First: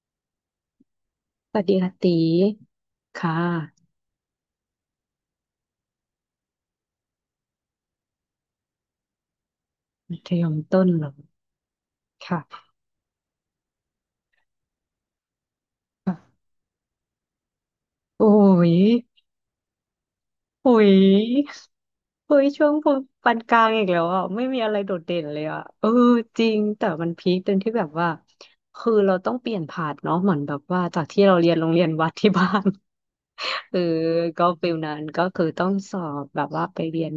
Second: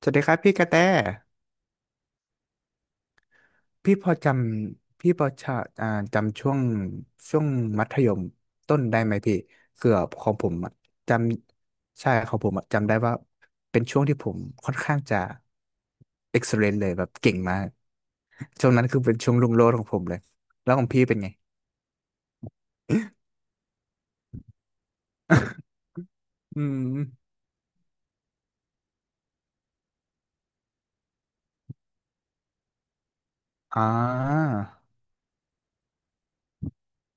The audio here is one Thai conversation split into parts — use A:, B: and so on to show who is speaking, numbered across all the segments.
A: สวัสดีครับพี่กระแต
B: สวัสดีค่ะตีค่ะ
A: พี่พอจพี่พอจะอ่าจำช่วงช่วงมัธยมต้นได้ไหมพี่เกือบ
B: มั
A: ขอ
B: ธ
A: ง
B: ย
A: ผม
B: ม
A: อะ
B: ต้นเหร
A: จ
B: อ
A: ำใช่ของผม
B: ค่ะ
A: อะจำได้ว่าเป็นช่วงที่ผมค่อนข้างจะ
B: ค่ะ
A: เอ็กซ์ e ลนเลยแบบเก่งมาก
B: โอ้
A: ช่ว
B: ย
A: งนั้นคือเป็นช่วงรุ่งโรจน์ของผมเลย
B: โอ้
A: แล้วของ
B: ย
A: พี่เป็นไง
B: โอ้ยช่วงปานกลางอีกแล้วอ่ะไม่มีอะไรโดดเด่นเลยอ่ะเออจริ
A: อื
B: งแต่
A: ม
B: มันพีคตรงที่แบบว่าคือเราต้องเปลี่ยนผ่านเนาะเหมือนแบบว่าจากที่เราเรียนโรงเรียนวัดที่บ้าน เอ
A: อ่
B: อก็
A: า
B: ฟิลนั้นก็คือต้องสอบแบบว่าไปเรียน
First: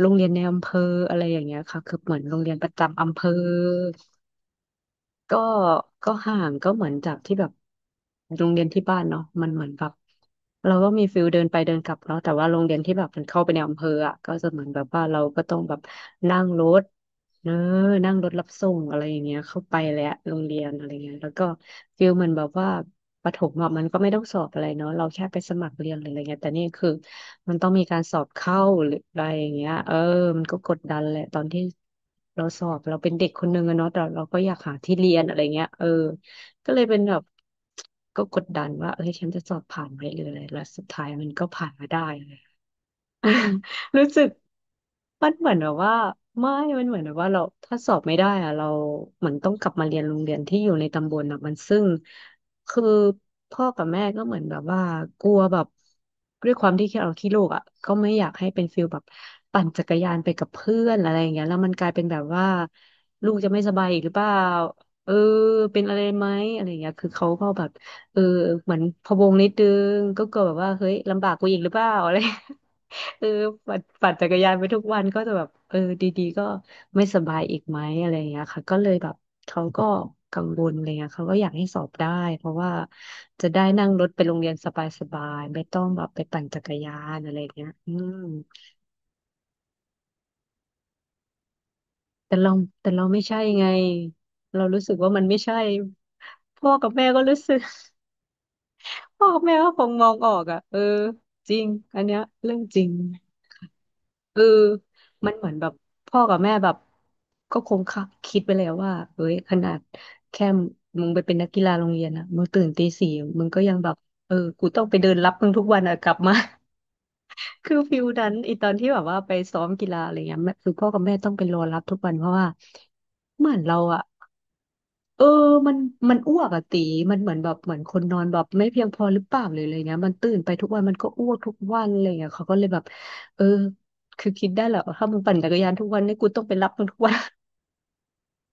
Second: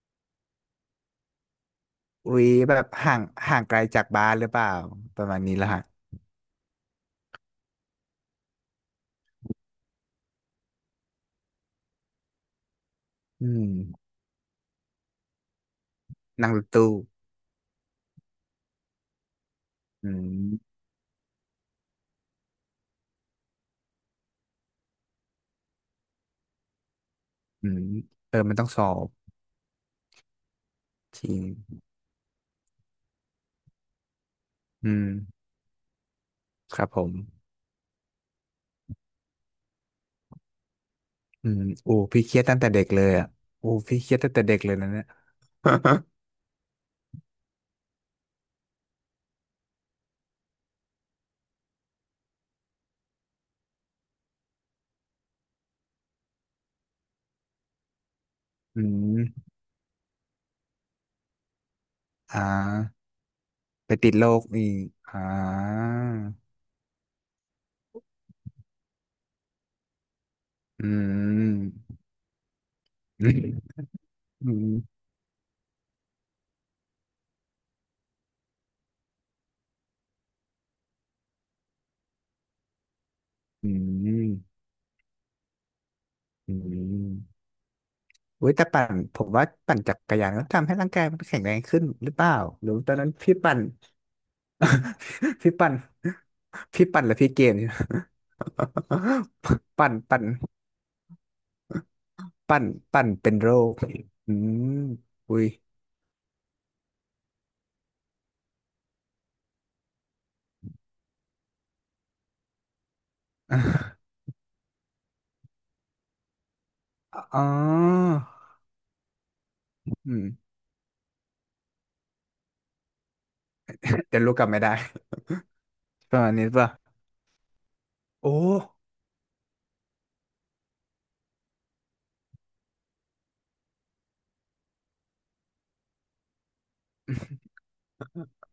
B: โรงเรียนในอำเภออะไรอย่างเงี้ยค่ะคือเหมือน
A: อุ๊
B: โรง
A: ย
B: เรียนประ
A: แบบ
B: จำอำ
A: ห่า
B: เภ
A: ง
B: อ
A: ห่างไกลจากบ้านหรือเปล่าประมา
B: ก็
A: ณนี้ละฮะ
B: ก็ห่างก็เหมือนจากที่แบบโรงเรียนที่บ้านเนาะมันเหมือนแบบเราก็มีฟิลเดินไปเดินกลับเนาะแต่ว่าโรงเรียนที่แบบมันเข้าไป
A: อื
B: ใน
A: ม
B: อำเภออ่ะก็จะเหมือนแบบว่าเราก็ต้องแบบนั่ง
A: นั่งร
B: ร
A: ถ
B: ถ
A: ตู้
B: เนออนั่งรถรับส่งอะไรอย่างเงี้ยเข้าไปแล้ว
A: อื
B: โรงเรียน
A: ม
B: อะไรเงี้ยแล้วก็ฟิลเหมันแบบว่าประถมอะมันก็ไม่ต้องสอบอะไรเนาะเราแค่ไปสมัครเรียนหรืออะไรเงี้ยแต่นี่คือ มัน
A: อื
B: ต้อง
A: ม
B: มีการสอบ
A: เออมัน
B: เข้า
A: ต้องสอ
B: หรือ
A: บ
B: อะไรอย่างเงี้ยเออมันก็กดดันแห
A: จ
B: ละ
A: ริ
B: ตอ
A: ง
B: นที่เราสอบเราเป็นเด็กคนหนึ่งอะเนาะแต่เราก็อยากหา
A: อื
B: ที่เรี
A: ม
B: ยนอะไรเงี้ยเออก็
A: ค
B: เลย
A: รับ
B: เป็
A: ผ
B: น
A: ม
B: แบบก็กดดันว่าเอ้ยฉันจะสอบผ่านไหมหรืออะไรแล้วสุดท้ายมันก็
A: อืม
B: ผ่านมา
A: โอ้
B: ได้
A: พี่เครียดตั้งแต่เด็กเลย อ่ะ
B: อ่า
A: โอ้พี่
B: รู้
A: เครียด
B: สึก
A: ตั้งแต่เด็กเลยนะเนี่ย
B: มันเหมือนแบบว่า ไม่มันเหมือนแบบว่าเราถ้าสอบไม่ได้อะเราเหมือนต้องกลับมาเรียนโรงเรียนที่อยู่ในตำบลอะมันซึ่งคือพ่อกับแม่ก็เหมือนแบบว่ากลัวแบบด้วยความที่เราขี้ลูกอ่ะก็ไม่อยากให้เป็น
A: อื
B: ฟิลแบบ
A: ม
B: ปั่นจักรยานไปกับเพื่อนอะไรอย่างเงี้ยแล้วมันกลายเป็นแบบ
A: อ่า
B: ว่าลูกจะไม่สบาย
A: ไป
B: อีกห
A: ติ
B: รื
A: ด
B: อเป
A: โร
B: ล่า
A: คอีก
B: เออ
A: อ่
B: เป็
A: า
B: นอะไรไหมอะไรอย่างเงี้ยคือเขาก็แบบเออเหมือนพะวงนิดนึงก็กลัวแบบว่า
A: อื
B: เฮ้ยลำบากกูอีกหรือเป
A: ม
B: ล่าอะไร เออ
A: อืม
B: ปั่นจักร
A: อื
B: ยานไปทุก
A: ม
B: วันก็จะแบบเออดีๆก็ไม่สบายอีกไหมอะไรอย่างเงี้ยค่ะก็เลยแบบเขาก็กังวลอะไรเงี้ยเขาก็อยากให้สอบได้เพราะว่าจะได้
A: อื
B: นั่งรถไปโรงเรียน
A: ม
B: สบายๆไม่ต้องแบบไปปั่น
A: อื
B: จักรยา
A: ม
B: นอะไรอย่างเงี้ยอืม
A: อุ้ยแต่ปั่นผมว่าปั่นจักรยานก็ทำให้ร่างกายมันแข็งแรงขึ้นหรือเปล่า
B: แต่เรา
A: หรือ
B: แต่
A: ตอน
B: เรา
A: นั้น
B: ไม่
A: พี่
B: ใช่
A: ปั่น
B: ไงเรารู้สึกว่ามันไม่
A: พี่
B: ใช่
A: ปั่น
B: พ่อ
A: พี่
B: กับ
A: ปั่น
B: แม่
A: แล้ว
B: ก็
A: พี่
B: รู้
A: เก
B: สึ
A: ม
B: ก พ่อกับแม่ก็ ค
A: ปั่
B: ง
A: น
B: มอง
A: ปั่น
B: ออกอ่ะเออจริงอันเนี้ยเรื่อ
A: ปั่
B: ง
A: น
B: จริง
A: ปั้นเป็นโรคอื
B: เออ
A: ม
B: มัน
A: อุ้
B: เห
A: ย
B: มือนแบบพ่อกับแม่แบบก็คงคะคิดไปแล้วว่าเอ้ยขนาดแค่มึงไปเป็นนักกีฬาโรงเรียนอะมึงตื่นตีสี่มึงก็ยังแบบเออกูต้องไปเดินรับมึงทุกวันอะกลับมา
A: อ๋อ
B: คือฟิลนั้นอีตอนที่แบบว่าไปซ้อมกีฬาอะ
A: อื
B: ไรเงี้ย
A: ม
B: แม่คือพ่อกับแม่ต้องไปรอรับทุกวันเพราะว่าเหมือนเราอะ
A: เดี๋ยวรู้กลับไม่ได้
B: เออมัน
A: ป
B: มัน
A: ระมาณ
B: อ้ว
A: นี้
B: กอะ
A: ป่ะ
B: ตี มันเหมือนแบบเหมือนคนนอน
A: โอ้
B: แบบไม่เพียงพอหรือเปล่าเลยออะไรเงี้ยมันตื่นไปทุกวัน มันก็อ้วกทุกวันอะไรเงี้ยเขาก็เลยแบบเออคือคิดได้แหละว่าถ้ามึงปั่นจักรยานทุกวันนี่กูต้องไปรับมึงทุกวัน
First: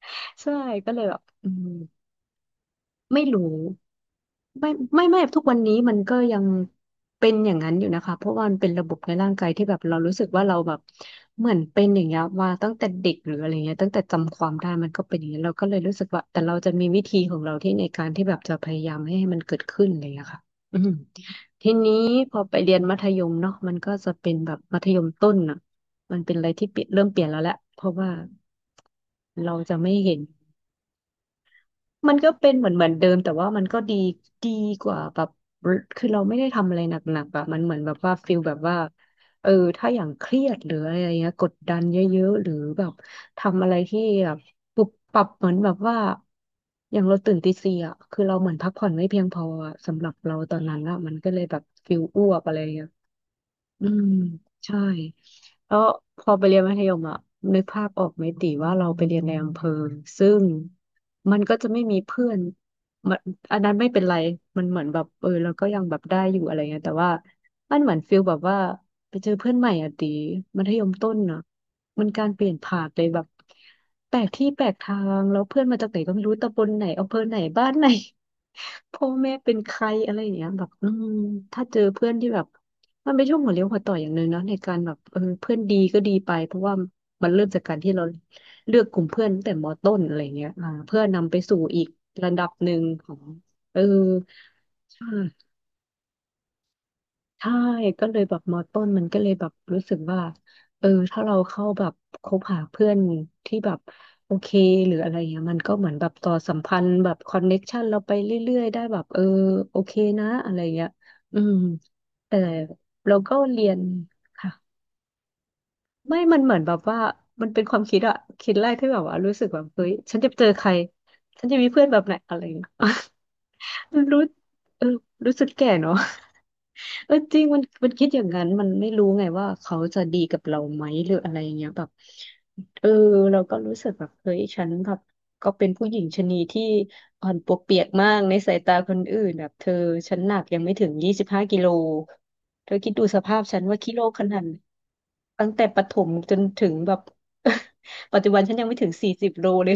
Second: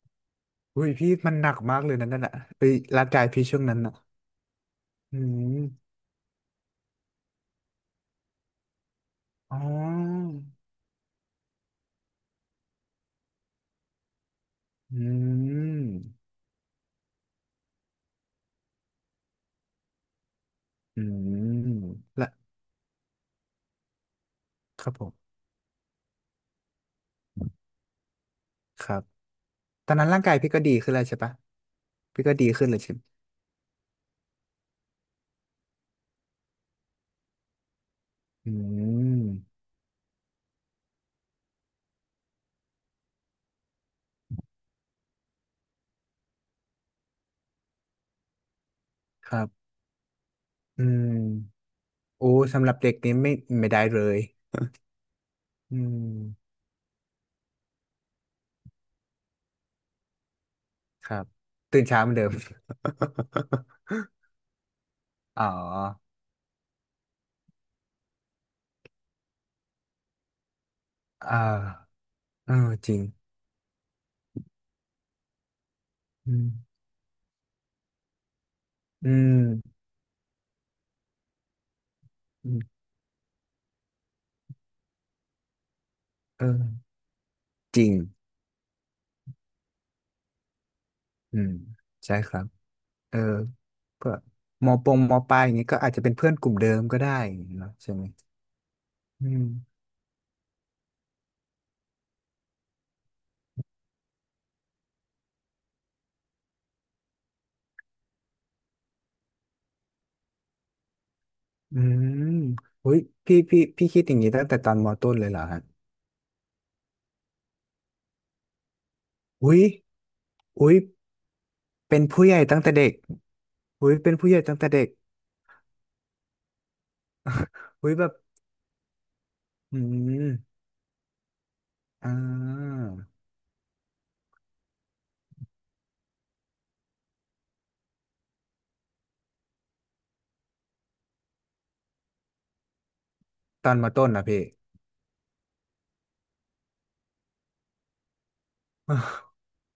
B: ใช่
A: อุ้ย
B: ก็เลย
A: พี่
B: แบบ
A: มันห
B: อื
A: นัก
B: ม
A: มากเลยนะนั่นน่ะเฮ้ยร่างกา
B: ไม่
A: ย
B: รู้
A: พี่ช่วงนั้นน่ะ
B: ไม่ไม่
A: อื
B: ไม่ทุกวันนี้
A: ม
B: มันก็ยังเป็นอย่างนั้นอยู่นะคะเพราะว่ามันเป็นระบบในร่างกาย
A: อ๋
B: ที่แบบเรารู้สึ
A: อ
B: กว่าเราแบบเหมือนเป็นอย่างเงี้ยมาตั้งแต่เด็กหรืออะไรเงี้ยตั้งแต่จำความได้มัน
A: อื
B: ก็เป็นอย่างเงี้ยเราก็เลยรู้สึกว่า
A: ม
B: แต่เราจะมีวิธีของเราที่ในการที่แบบจะพยายามไม่ให้มันเกิดขึ้นอะไรเงี้ยค่ะอืม
A: อืม
B: ทีนี้
A: ละ
B: พอไปเรียนมัธยมเนาะมันก็จะเป็นแบบมั
A: ค
B: ธ
A: รับ
B: ย
A: ผ
B: ม
A: ม
B: ต้นอ่ะมันเป็นอะไรที่เปลี่ยนเริ่มเปลี่ยนแล้วแหละเพราะว่า
A: ครับ
B: เราจะ
A: ตอ
B: ไม่
A: นนั้น
B: เห็น
A: ร่างกายพี่ก็ดีขึ้นแล้วใช่ปะ
B: มัน
A: พี่
B: ก็
A: ก็ดี
B: เป็นเห
A: ขึ้น
B: มือ
A: เล
B: น
A: ย
B: เหมือ
A: ใช่
B: น
A: ไหม
B: เดิมแต่ว่ามันก็ดีกว่าแบบคือเราไม่ได้ทำอะไรหนักๆอะมันเหมือนแบบว่าฟิล
A: อื
B: แบบว่าเออ
A: ม
B: ถ้าอย่างเครียดหรืออะไรเงี้ยกดดันเยอะๆหรือแบบทำอะไรที่แบบปุบปับเหมือนแบบว่าอย่างเราตื่นตีสี่อ่ะคือเราเหมือนพักผ่อนไม่เพียง
A: ค
B: พ
A: รั
B: อ
A: บ
B: อะสำหรับเราตอนนั้น
A: อื
B: อะมัน
A: ม
B: ก็เลยแบบฟิลอ้
A: โอ้
B: วกอะไร
A: สำหรับ
B: เงี้ย
A: เด็กนี้ไม่ได้
B: อื
A: เล
B: ม
A: ย
B: ใช่แล้
A: อื
B: วพอไป
A: ม
B: เรียนมัธยมอะนึกภาพออกไหมติว่าเราไปเรียนในอำเภอซึ่ง
A: ครับ
B: มันก็จะไม่
A: ตื่น
B: มี
A: เช้าเหมือนเดิ
B: เพื่อ
A: ม
B: นมันอันนั้นไม่เป็นไรมันเหมือนแบบเออ
A: อ๋อ
B: เราก็ยังแบบได้อยู่อะไรเงี้ยแต่ว่ามันเหมือนฟิลแบบว่าไปเจอเพื่อนใหม่อะติมัธยมต้น
A: เออ
B: อะมันการเปลี่
A: เอ
B: ย
A: อ
B: นผ่า
A: จ
B: น
A: ริ
B: เล
A: ง
B: ยแบบแปลกที่แปลกทางแล้วเพื่อนมาจากไหนก็ไม่
A: อื
B: รู้ตำบล
A: ม
B: ไหนอำเภอไหนบ้านไหน พ่อ
A: อื
B: แม่เป็นใค
A: ม
B: รอะไรอย่างเงี้ยแบบอืมถ้าเจอเพื่อนที่แบบ
A: อืม
B: มันเป็นช่วงหัวเลี้ยวหัวต่ออย่างหนึ่งเนาะในการแบบเออเพื่อนดีก็ดีไปเพราะว่า
A: เออ
B: มันเริ่มจากการ
A: จริ
B: ที่
A: ง
B: เราเลือกกลุ่มเพื่อนตั้งแต่มต้นอะไรเงี้ยอ่าเพื่อนำไป
A: อืม
B: สู่อีก
A: ใช่ค
B: ระ
A: รั
B: ดั
A: บ
B: บหนึ่งขอ
A: เออ
B: งเออ
A: เพื่อมอป
B: ใช
A: งมอปลายอ
B: ่
A: ย่างนี้ก็อาจจะเป็นเพื่อนกลุ่มเดิมก็ได้อย่าง
B: ใช่
A: งี้เนาะใช่ไหม
B: ก็เลยแบบมต้นมันก็
A: อื
B: เลยแบ
A: ม
B: บรู้สึกว่าเออถ้าเราเข้าแบบคบหาเพื่อนที่แบบโอเคหรืออะไรเงี้ยมันก็เหมือนแบบต่อสัมพันธ์แบบคอนเน็กชันเราไปเรื่อยๆได้แบบเออโอเคนะอะไรเงี้ยอืม
A: อืม
B: แต่
A: อุ้ย
B: เราก็
A: พี่พี่
B: เรียน
A: พี่คิดอย่างนี้ตั้ง
B: ค่ะ
A: แต่ตอนมอต้นเลยเหรอฮะ
B: ไม่มันเหมือนแบบว่า มันเป็นความคิดอะคิดแรกที่แบบว่ารู้สึก
A: อุ้
B: แบ
A: ย
B: บเฮ้ย ฉันจะเจอใคร
A: อุ้ย
B: ฉันจะมีเพื่อนแบ
A: เป็น
B: บไหน
A: ผู้ให
B: อะ
A: ญ่
B: ไรอย่าง
A: ตั้ง
B: เงี้ย
A: แต่เด็กอุ้ย เป็น
B: รู้
A: ผู้ใหญ่ตั้งแต่เด็
B: เออ
A: ก
B: รู้สึกแก่เนาะ เออจริงมันมั
A: อุ้
B: น
A: ยแบ
B: คิด
A: บ
B: อย่างนั้นมันไม่รู้ไงว่าเขา
A: อื
B: จะดีกับเรา
A: ม
B: ไหมหรืออะไรอย่างเงี้ยแบบ
A: อ่
B: เออ
A: า
B: เราก็รู้สึกแบบเฮ้ยฉันแบบก็เป็นผู้หญิงชะนีที่อ่อนปวกเปียกมากในสายตาคนอื่นแบบเธอฉันหนักยังไม่ถึง25 กิโลเธอคิดดูสภาพฉัน
A: ตอน
B: ว่า
A: มอ
B: กิโล
A: ต้น
B: ข
A: นะ
B: นา
A: พี่
B: ดตั้งแต่ประถมจนถึงแบบ ปัจจุบันฉันยังไม่ถึง40 โลเลย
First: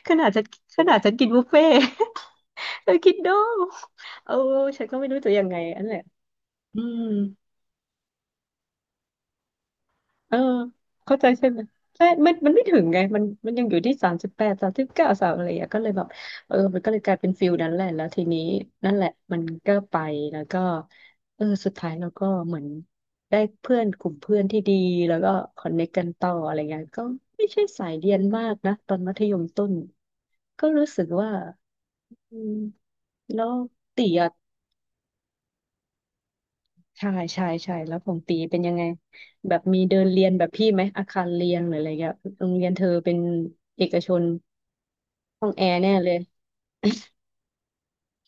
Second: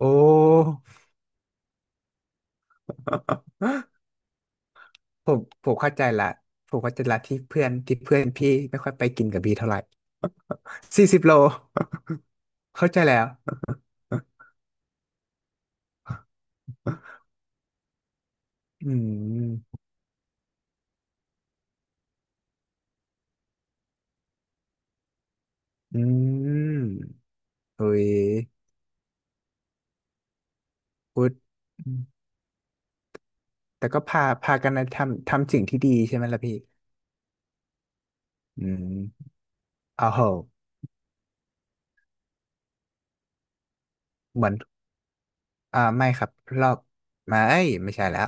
A: โอ
B: ขนาดฉัน
A: ้
B: กินบุฟเฟ่ต์ เธอคิดดูเออฉันก็ไม่รู้
A: ผ
B: จะ
A: ม
B: ยังไง
A: ผม
B: อัน
A: เข้า
B: แหละ
A: ใจละผ
B: อื
A: มเข้าใจ
B: ม
A: ละที่เพื่อนที่เพื่อนพี่ไม่ค่อยไปกินกับพี่เท่าไหร่
B: เออ
A: สี่
B: เข้า
A: สิบ
B: ใจ
A: โล
B: ใช่ไหมใช่มันไม่ถึง
A: เข้า
B: ไง
A: ใจ
B: มั
A: แล้
B: น
A: ว
B: มันยังอยู่ที่3839สามอะไรอย่างเงี้ยก็เลยแบบเออมันก็เลยกลายเป็นฟิลนั้นแหละแล้วทีนี้
A: อื
B: นั่นแหละมันก็
A: ม
B: ไปแล้วก็เออสุดท้ายเราก็เหมือนได้เพื่อนกลุ่มเพื่อนที่ดีแล้วก็คอนเนค
A: อื
B: กันต่ออะไร
A: ม
B: เงี้ยก็ไม่ใช่สา
A: เฮ้
B: ย
A: ย
B: เรียนมากนะตอนมัธยมต้นก็รู้สึก
A: พุ
B: ว่า
A: ดอืม
B: อืมแล้ว
A: แต่ก็
B: ตี
A: พา
B: อะ
A: พากันนะทำสิ่งที่ดีใช่ไหมล่ะพี่
B: ใช่ใช่ใช่แล้วของตีเป็น
A: อื
B: ยังไง
A: ม
B: แบบมีเดิ
A: อ้า
B: น
A: วเห
B: เรียน
A: อะ
B: แบบพี่ไหมอาคารเรียนหรืออะไรเงี้ยโรงเรียนเธอเป็นเอกชน
A: เหมือน
B: ห้องแอ
A: อ่า
B: ร์แน่
A: ไม่
B: เลย
A: ครับรอบไม่ไม่ใช่แล้ว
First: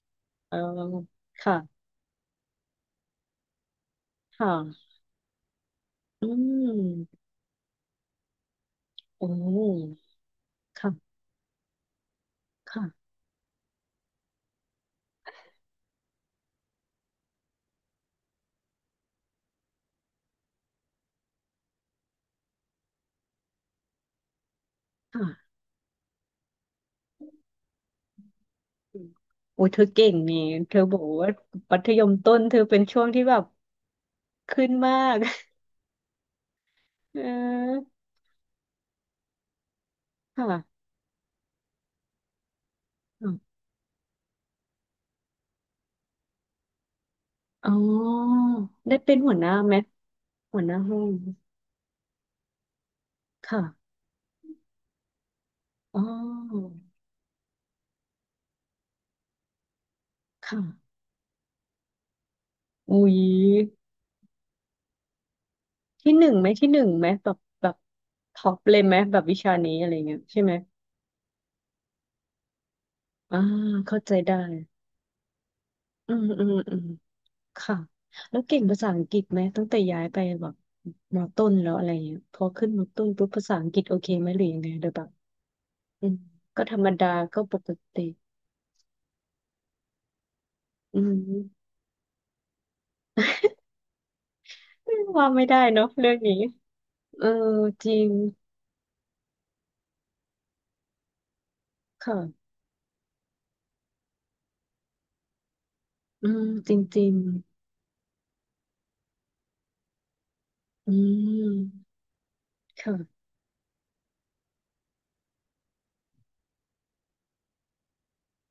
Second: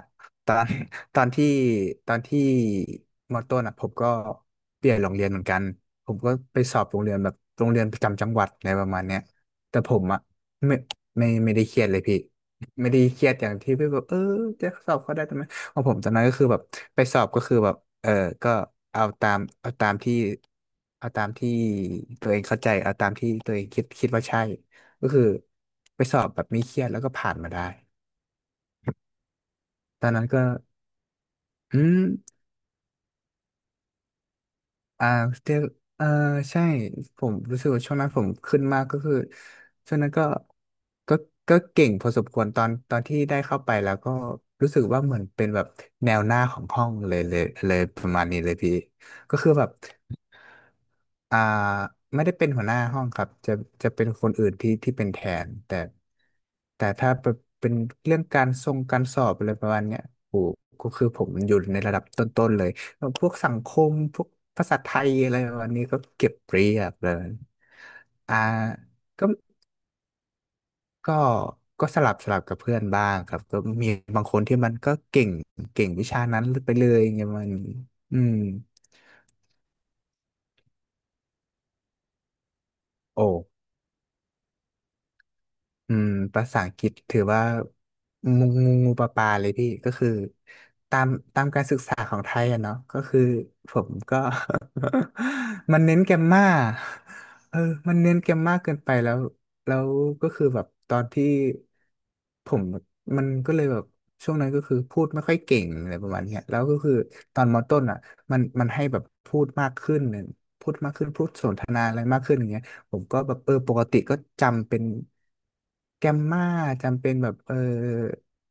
A: ต
B: เอ
A: อ
B: อ
A: น ตอนที่
B: ค่ะ
A: ตอนที่มอต้นอ่ะผมก็เป
B: ค่ะ
A: ลี่ยนโรงเรียนเหมือนกันผม
B: อื
A: ก็ไปสอบโรงเรีย
B: ม
A: นแบบโรงเรียนประจำจังหวัดอะไรประมาณเนี้ย
B: โอ้
A: แต่ผมอ่ะไม่
B: ค่ะ
A: ไม่ได้เครียดเลยพี่ไม่ได้
B: ค่ะ
A: เครียดอย่างที่พี่บอกเออจะสอบเขาได้ทำไมของผมตอนนั้นก็คือแบบไปสอบก็คือแบบเออก็เอาตามเอาตามที่เอาตามที่ตัวเองเข้าใจเอาตามที่ตัวเองคิดว่าใช่ ก็คือ
B: ค่ะ
A: ไปสอบแบบไม่เครียดแล้วก็ผ่านมาได้
B: อืมโอ้ยเธอ
A: ต
B: เก่
A: อน
B: ง
A: นั้น
B: นี่
A: ก็
B: เธอบอกว่ามั
A: อื
B: ธ
A: ม
B: ยมต้นเธอเป็นช่วงที่แบบ ขึ้นมา
A: อ่า
B: ก
A: เดี๋ยวเออใช่
B: เ
A: ผมรู้สึกว่า
B: ออ
A: ช่วงนั้นผมขึ้นมากก็คือช่วงนั้นก็
B: ค่ะ
A: ก็ก็เก่งพอสมควรตอนที่
B: ค่ะ
A: ได้เข้าไปแล้วก็รู้สึกว่าเหมือนเป็นแบบแนวหน้าของห้องเลยเลย
B: อ๋
A: เลยประมาณ
B: อ
A: นี้เลยพี่
B: ได้เป็นหั
A: ก็
B: วห
A: คือ
B: น้า
A: แบบ
B: ไหมหัวหน้าห้อง
A: อ่าไม่ได้เป็นหัวหน้าห้องครับจะ
B: ค่ะ
A: เป็นคนอื่นที่เป็นแทนแต่
B: อ๋อ
A: แต่ถ้าเป็นเรื่องการทรงการสอบอะไรประมาณเนี้ยโอ้
B: ค
A: ก็
B: ่ะ
A: คือผมอยู่ในระดับต้นๆเลย
B: อุ้
A: แล้ว
B: ย
A: พวกสังคมพวกภาษาไทยอะไรประมาณนี้ก็
B: ที่ห
A: เก็
B: นึ่
A: บ
B: งไหม
A: เรี
B: ที่ห
A: ย
B: นึ่ง
A: บ
B: ไห
A: เล
B: มแบ
A: ย
B: บแบบ
A: อ่า
B: ท็อปเลยไหมแบบ
A: ก็
B: วิชานี้อะไรเงี้ยใช่ไหม
A: ก็ก็สลับกับเพื่อนบ้างครั
B: อ่า
A: บก็มี
B: เข้าใจ
A: บางค
B: ได้
A: นที่มันก็เก่งวิ
B: อื
A: ชา
B: ม
A: นั้
B: อื
A: น
B: ม
A: ไป
B: อืม
A: เลยไงมัน
B: ค่ะ
A: อืม
B: แล้วเก่งภาษาอังกฤษไหมตั้งแต่ย้ายไปแบบมอต้นแล้วอะไรเงี้ยพอขึ้นมอต้นปุ๊
A: โอ้
B: บภาษาอังกฤษโอเคไหมหรือยังไงโดยแบบ
A: อื
B: อื
A: ม
B: ม
A: ภาษา
B: ก็
A: อั
B: ธ
A: ง
B: ร
A: ก
B: รม
A: ฤษ
B: ดา
A: ถือ
B: ก็
A: ว่า
B: ปกติ
A: งูงูงูปลาปลาเลยพี่ก็คือตา
B: อื
A: มตามการ
B: ม
A: ศึกษาของไทยอะเนาะก็คือผมก็
B: ว่าไม่ได้
A: มัน
B: เนาะ
A: เน้น
B: เรื่
A: แก
B: อ
A: ร
B: ง
A: ม
B: นี้
A: มา
B: เออ
A: เออ
B: จ
A: มั
B: ริ
A: น
B: ง
A: เน้นแกรมมาเกินไปแล้วแล้วก็คือแบบตอนที่ผ
B: ค่ะ
A: มมันก็เลยแบบช่วงนั้นก็คือพูดไม่ค่อยเก่งอะไรประมาณ
B: อื
A: เนี้ย
B: ม
A: แล้ว
B: จ
A: ก็
B: ริง
A: คือ
B: จริง
A: ตอนมต้นอ่ะมันให้แบบพูดมากขึ้น
B: อื
A: นา
B: ม
A: อะไรมากขึ้นอย่างเงี้ยผมก็
B: ค่ะ
A: แบบเออปกติก็จำเป็นแกมมาจำเป็นแบบเออ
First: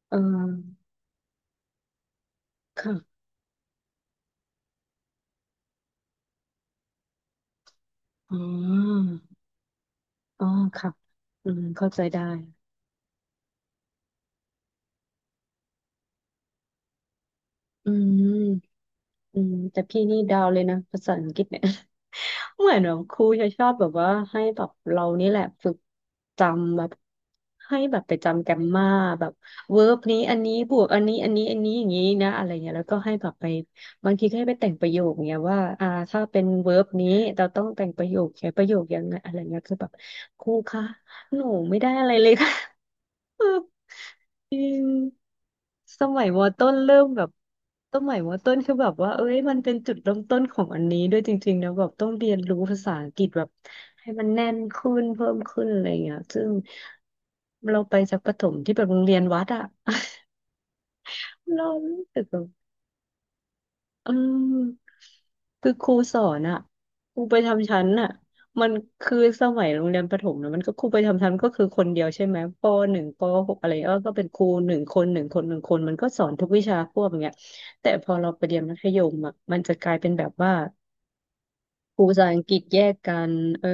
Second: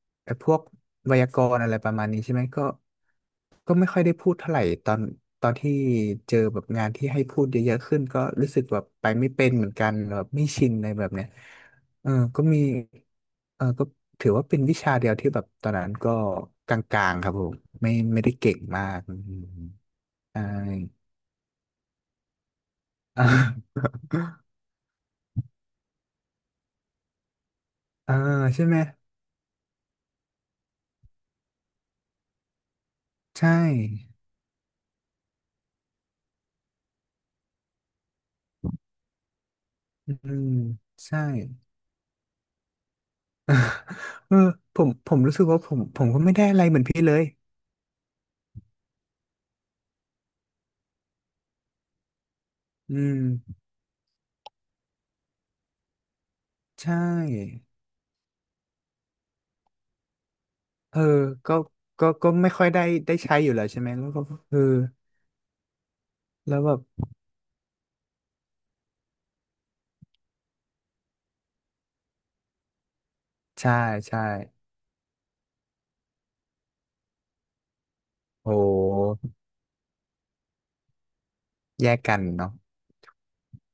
B: เออ
A: ไอ้พวกไวยากรณ์อะไรประมาณนี้ใช่ไหมก็
B: ค่ะ
A: ก็ไม่ค่อยได้พูดเท่าไหร่ตอนที่เจอแบบงานที่ให้พูดเยอะๆขึ้นก็
B: อ๋
A: รู้สึกแบบไป
B: อ
A: ไม่เป็นเหมือนกันแบบ
B: อ๋
A: ไม่
B: อ
A: ชินอะไร
B: ค่ะ
A: แบบเนี้ย
B: อืมเข้าใจ
A: เออ
B: ได้
A: ก็มีเออก็ถือว่าเป็นวิชาเดียวที่แบบตอนนั้นก็กลางๆครับผม
B: อื
A: ไม่ได้เก่ง
B: ม
A: มากอืม
B: อืมแต่พี่นี่ดา
A: ใช่
B: วเลยนะภาษาอังกฤษเนี่ย เหมือนแบบค รู
A: อ่า
B: จะชอบแบบว่าให้แบบเรานี่แหละฝึกจำแบบให้แบบไป
A: อ่า
B: จำแกร
A: ใช่
B: ม
A: ไหม
B: มาแบบเวิร์บนี้อันนี้บวกอันนี้อันนี้อันนี้อย่างนี้นะอะไรเงี้ยแล้วก็ให้แบบไป
A: ใช่
B: บางทีก็ให้ไปแต่งประโยคเงี้ยว่าอ่าถ้าเป็นเวิร์บนี้เราต้องแต่งประโยคใช้ประโยคยังไงอะไรเงี้ยคือแบบ
A: อื
B: ค
A: ม
B: รูคะ
A: ใช่
B: หนูไม่ได้อะไรเลยค่ะ เออ
A: เออ
B: จริ
A: ผ
B: ง
A: มผมรู้สึกว่าผมผ
B: ส
A: มก็
B: มัย
A: ไม่
B: ม
A: ได้
B: อ
A: อะไร
B: ต้น
A: เหมือน
B: เริ่
A: พี่
B: ม
A: เล
B: แบ
A: ย
B: บสมัยมอต้นคือแบบว่า เอ้ยมันเป็นจุดเริ่มต้นของอันนี้ด้วยจริงๆนะแบบต้องเรียนรู้ภาษา
A: อื
B: อังกฤษแบบ
A: ม
B: ให้มันแน่นขึ้นเพิ่มขึ้นอะไรอย่างเงี้ยซึ่ง
A: ใช่
B: เราไปจากประถมที่แบบโรงเรียนวัดอะ
A: เออก็
B: เรารู้
A: ก็
B: สึก
A: ก็
B: แบบ
A: ไม่ค่อยได้ใช้อยู่แล้วใช่ไหม แล้
B: เ
A: วก็เออ
B: ออคือครูสอน
A: แล้
B: อ่ะ
A: วแบบ
B: ครูประจำชั้นอ่ะมันคือสมัยโรงเรียนประถมนะมันก็ครูประจำชั้นก็คือคนเดียวใช่ไหมป.1ป.6อะไร
A: ใช่
B: เงี้ยก็
A: ใช่
B: เป็นครูหนึ่งคนหนึ่งคนหนึ่งคนมันก็สอนทุกวิชาควบอย่างเงี้ยแต่พอเราไป
A: โอ
B: เรียนมัธยม
A: ้
B: อ่ะมันจะกลายเป็นแบบว่า
A: แย
B: ค
A: ก
B: รู
A: กั
B: ภา
A: น
B: ษาอัง
A: เนาะ
B: กฤษแยกกันเออ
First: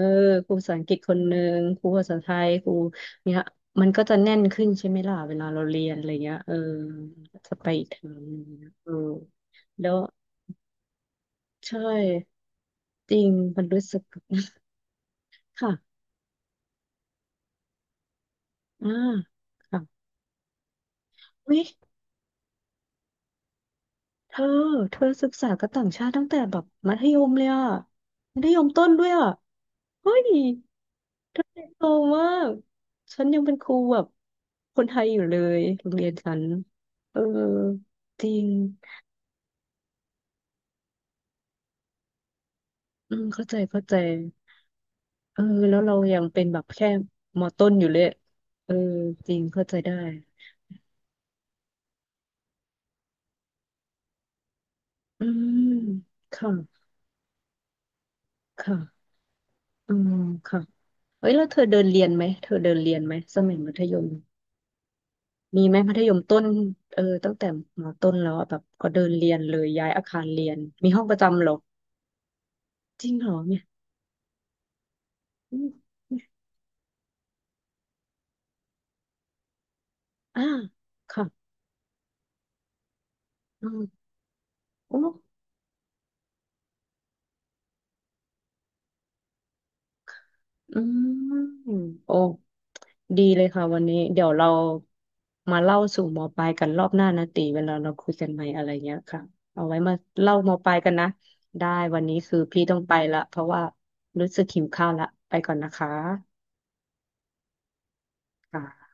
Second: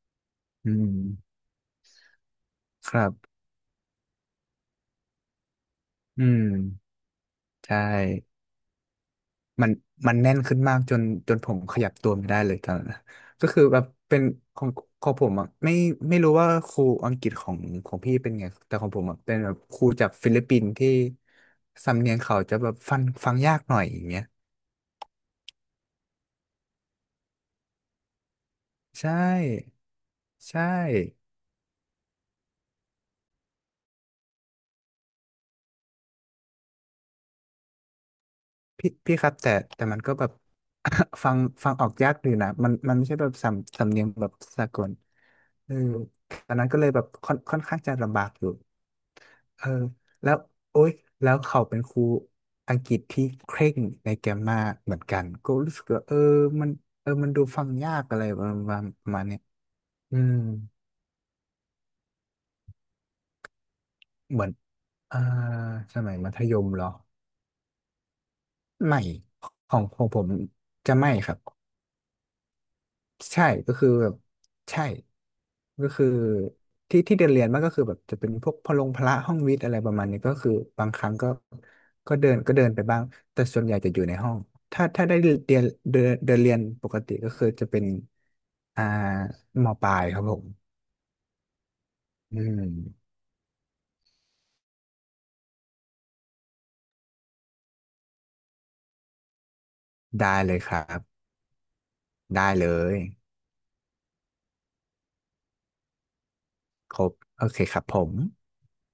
B: ครูภา
A: อื
B: ษาอังกฤษคนห
A: ม
B: นึ่งครูภาษาไทยครู
A: ครั
B: เนี่ย
A: บ
B: มันก็จะแน่นขึ้นใช่ไหมล่ะเวลาเราเรียนอะไร
A: อื
B: เงี้ย
A: ม
B: เออจะไป
A: ใช่
B: อีกทางหนึงเออ
A: มัน
B: แล้ว
A: มันแน่นขึ้นมากจนผมข
B: ใช่
A: ยับตัวไม่ได้เลยตอนนั้นนะ
B: จริง
A: ก็คื
B: มั
A: อ
B: น
A: แบบ
B: รู้สึกแบ
A: เป็น
B: บนี้น
A: ของของผมอ่ะ
B: ค่ะ
A: ไม่รู้ว่าครูอังกฤษของพี่เป็นไงแต่ขอ
B: อ่า
A: งผมอ่ะเป็นแบบค
B: ค่ะ
A: รูจากฟิลิปปินส์ที่
B: เฮ้ย
A: สำเนียงเขาจะแบบฟังยากหน่อยอย่างเงี้ย
B: เธอเธอศึกษากับต่างชาติตั้งแต่แบบมัธยมเลยอ่ะมัธยมต้นด้
A: ใช
B: วยอ่ะ
A: ่
B: เฮ้ย
A: ใช่
B: เธอเติบโตมากฉันยังเป็นครูแบบคนไทยอยู่เลยโรงเรียนฉันเออจริง
A: พี่ครับแต่แต่มันก็แบบ ฟังฟังออกยากอยู่นะมันไม่
B: อื
A: ใช่
B: ม
A: แบบ
B: เข้าใจเข้าใจ
A: เนียงแบบสากล
B: เออ
A: เออ
B: แล้วเรายังเป็น
A: ตอน
B: แบบ
A: นั้นก็เล
B: แค่
A: ยแบบค่อน
B: มอ
A: ค่อน
B: ต้น
A: ข้าง
B: อยู่
A: จะ
B: เลย
A: ลำบากอยู่
B: เออจริง
A: เอ
B: เข้า
A: อ
B: ใจได้
A: แล้วโอ๊ยแล้วเขาเป็นครูอังกฤษที่เคร่งในแกรมมาเหมือนกั
B: อื
A: นก็รู้
B: ม
A: สึกว่าเออมัน
B: ค่ะ
A: เออมันดูฟังยากอะไรประมาณ
B: ค่ะ
A: ประมาณเนี้ย
B: อืม
A: อืม
B: ค่ะ เฮ้ยแล้วเธอเดินเรียนไหมเธอเดินเรียนไหมสมัยมัธยม
A: เหมือนอ่า
B: มีไหมมั
A: ส
B: ธย
A: มัย
B: ม
A: มั
B: ต้
A: ธ
B: น
A: ยมเหรอ
B: เออตั้งแต่มอต้นแล้วอะแบบก็
A: ไม่
B: เดินเรียนเลย
A: ของ
B: ย้าย
A: ข
B: อา
A: องผ
B: คาร
A: ม
B: เรียนมี
A: จะ
B: ห้อง
A: ไม่
B: ประ
A: ครับ
B: จำเหรอจริงเหรอ
A: ใช่
B: เนี่ย
A: ก็คือแบบใช่
B: อืม
A: ก็คือที่เรียนมันก็คือแบบจะเป็นพวกพลงพละห้องวิทย์อะไรประมาณนี้ก็
B: อ่า
A: คือบางครั้ง
B: ค่ะ
A: ก็ก็เดินไปบ้างแต่ส่วน
B: อื
A: ใหญ่
B: ม
A: จะอยู่ในห้องถ้า
B: โอ้
A: ถ้าได้เรียนเดินเดินเรียนปกติก็คือจะเป็นอ่ามปลายครับผม
B: อืมโอ้
A: อืม
B: ดีเลยค่ะวันนี้เดี๋ยวเรามาเล่าสู่มอปลายกันรอบหน้านะตีเวลาเราคุยกันใหม่อะไรเงี้ยค่ะเอาไว้มาเล่า
A: ได้
B: ม
A: เล
B: อ
A: ย
B: ป
A: ค
B: ลาย
A: รั
B: กัน
A: บ
B: นะได้วันนี้คือ
A: ได้
B: พี่
A: เล
B: ต้องไป
A: ย
B: ละเพราะว่ารู้สึกหิวข้าวละไปก่อนนะคะ
A: ครบโอเคครับผม
B: ค่ะ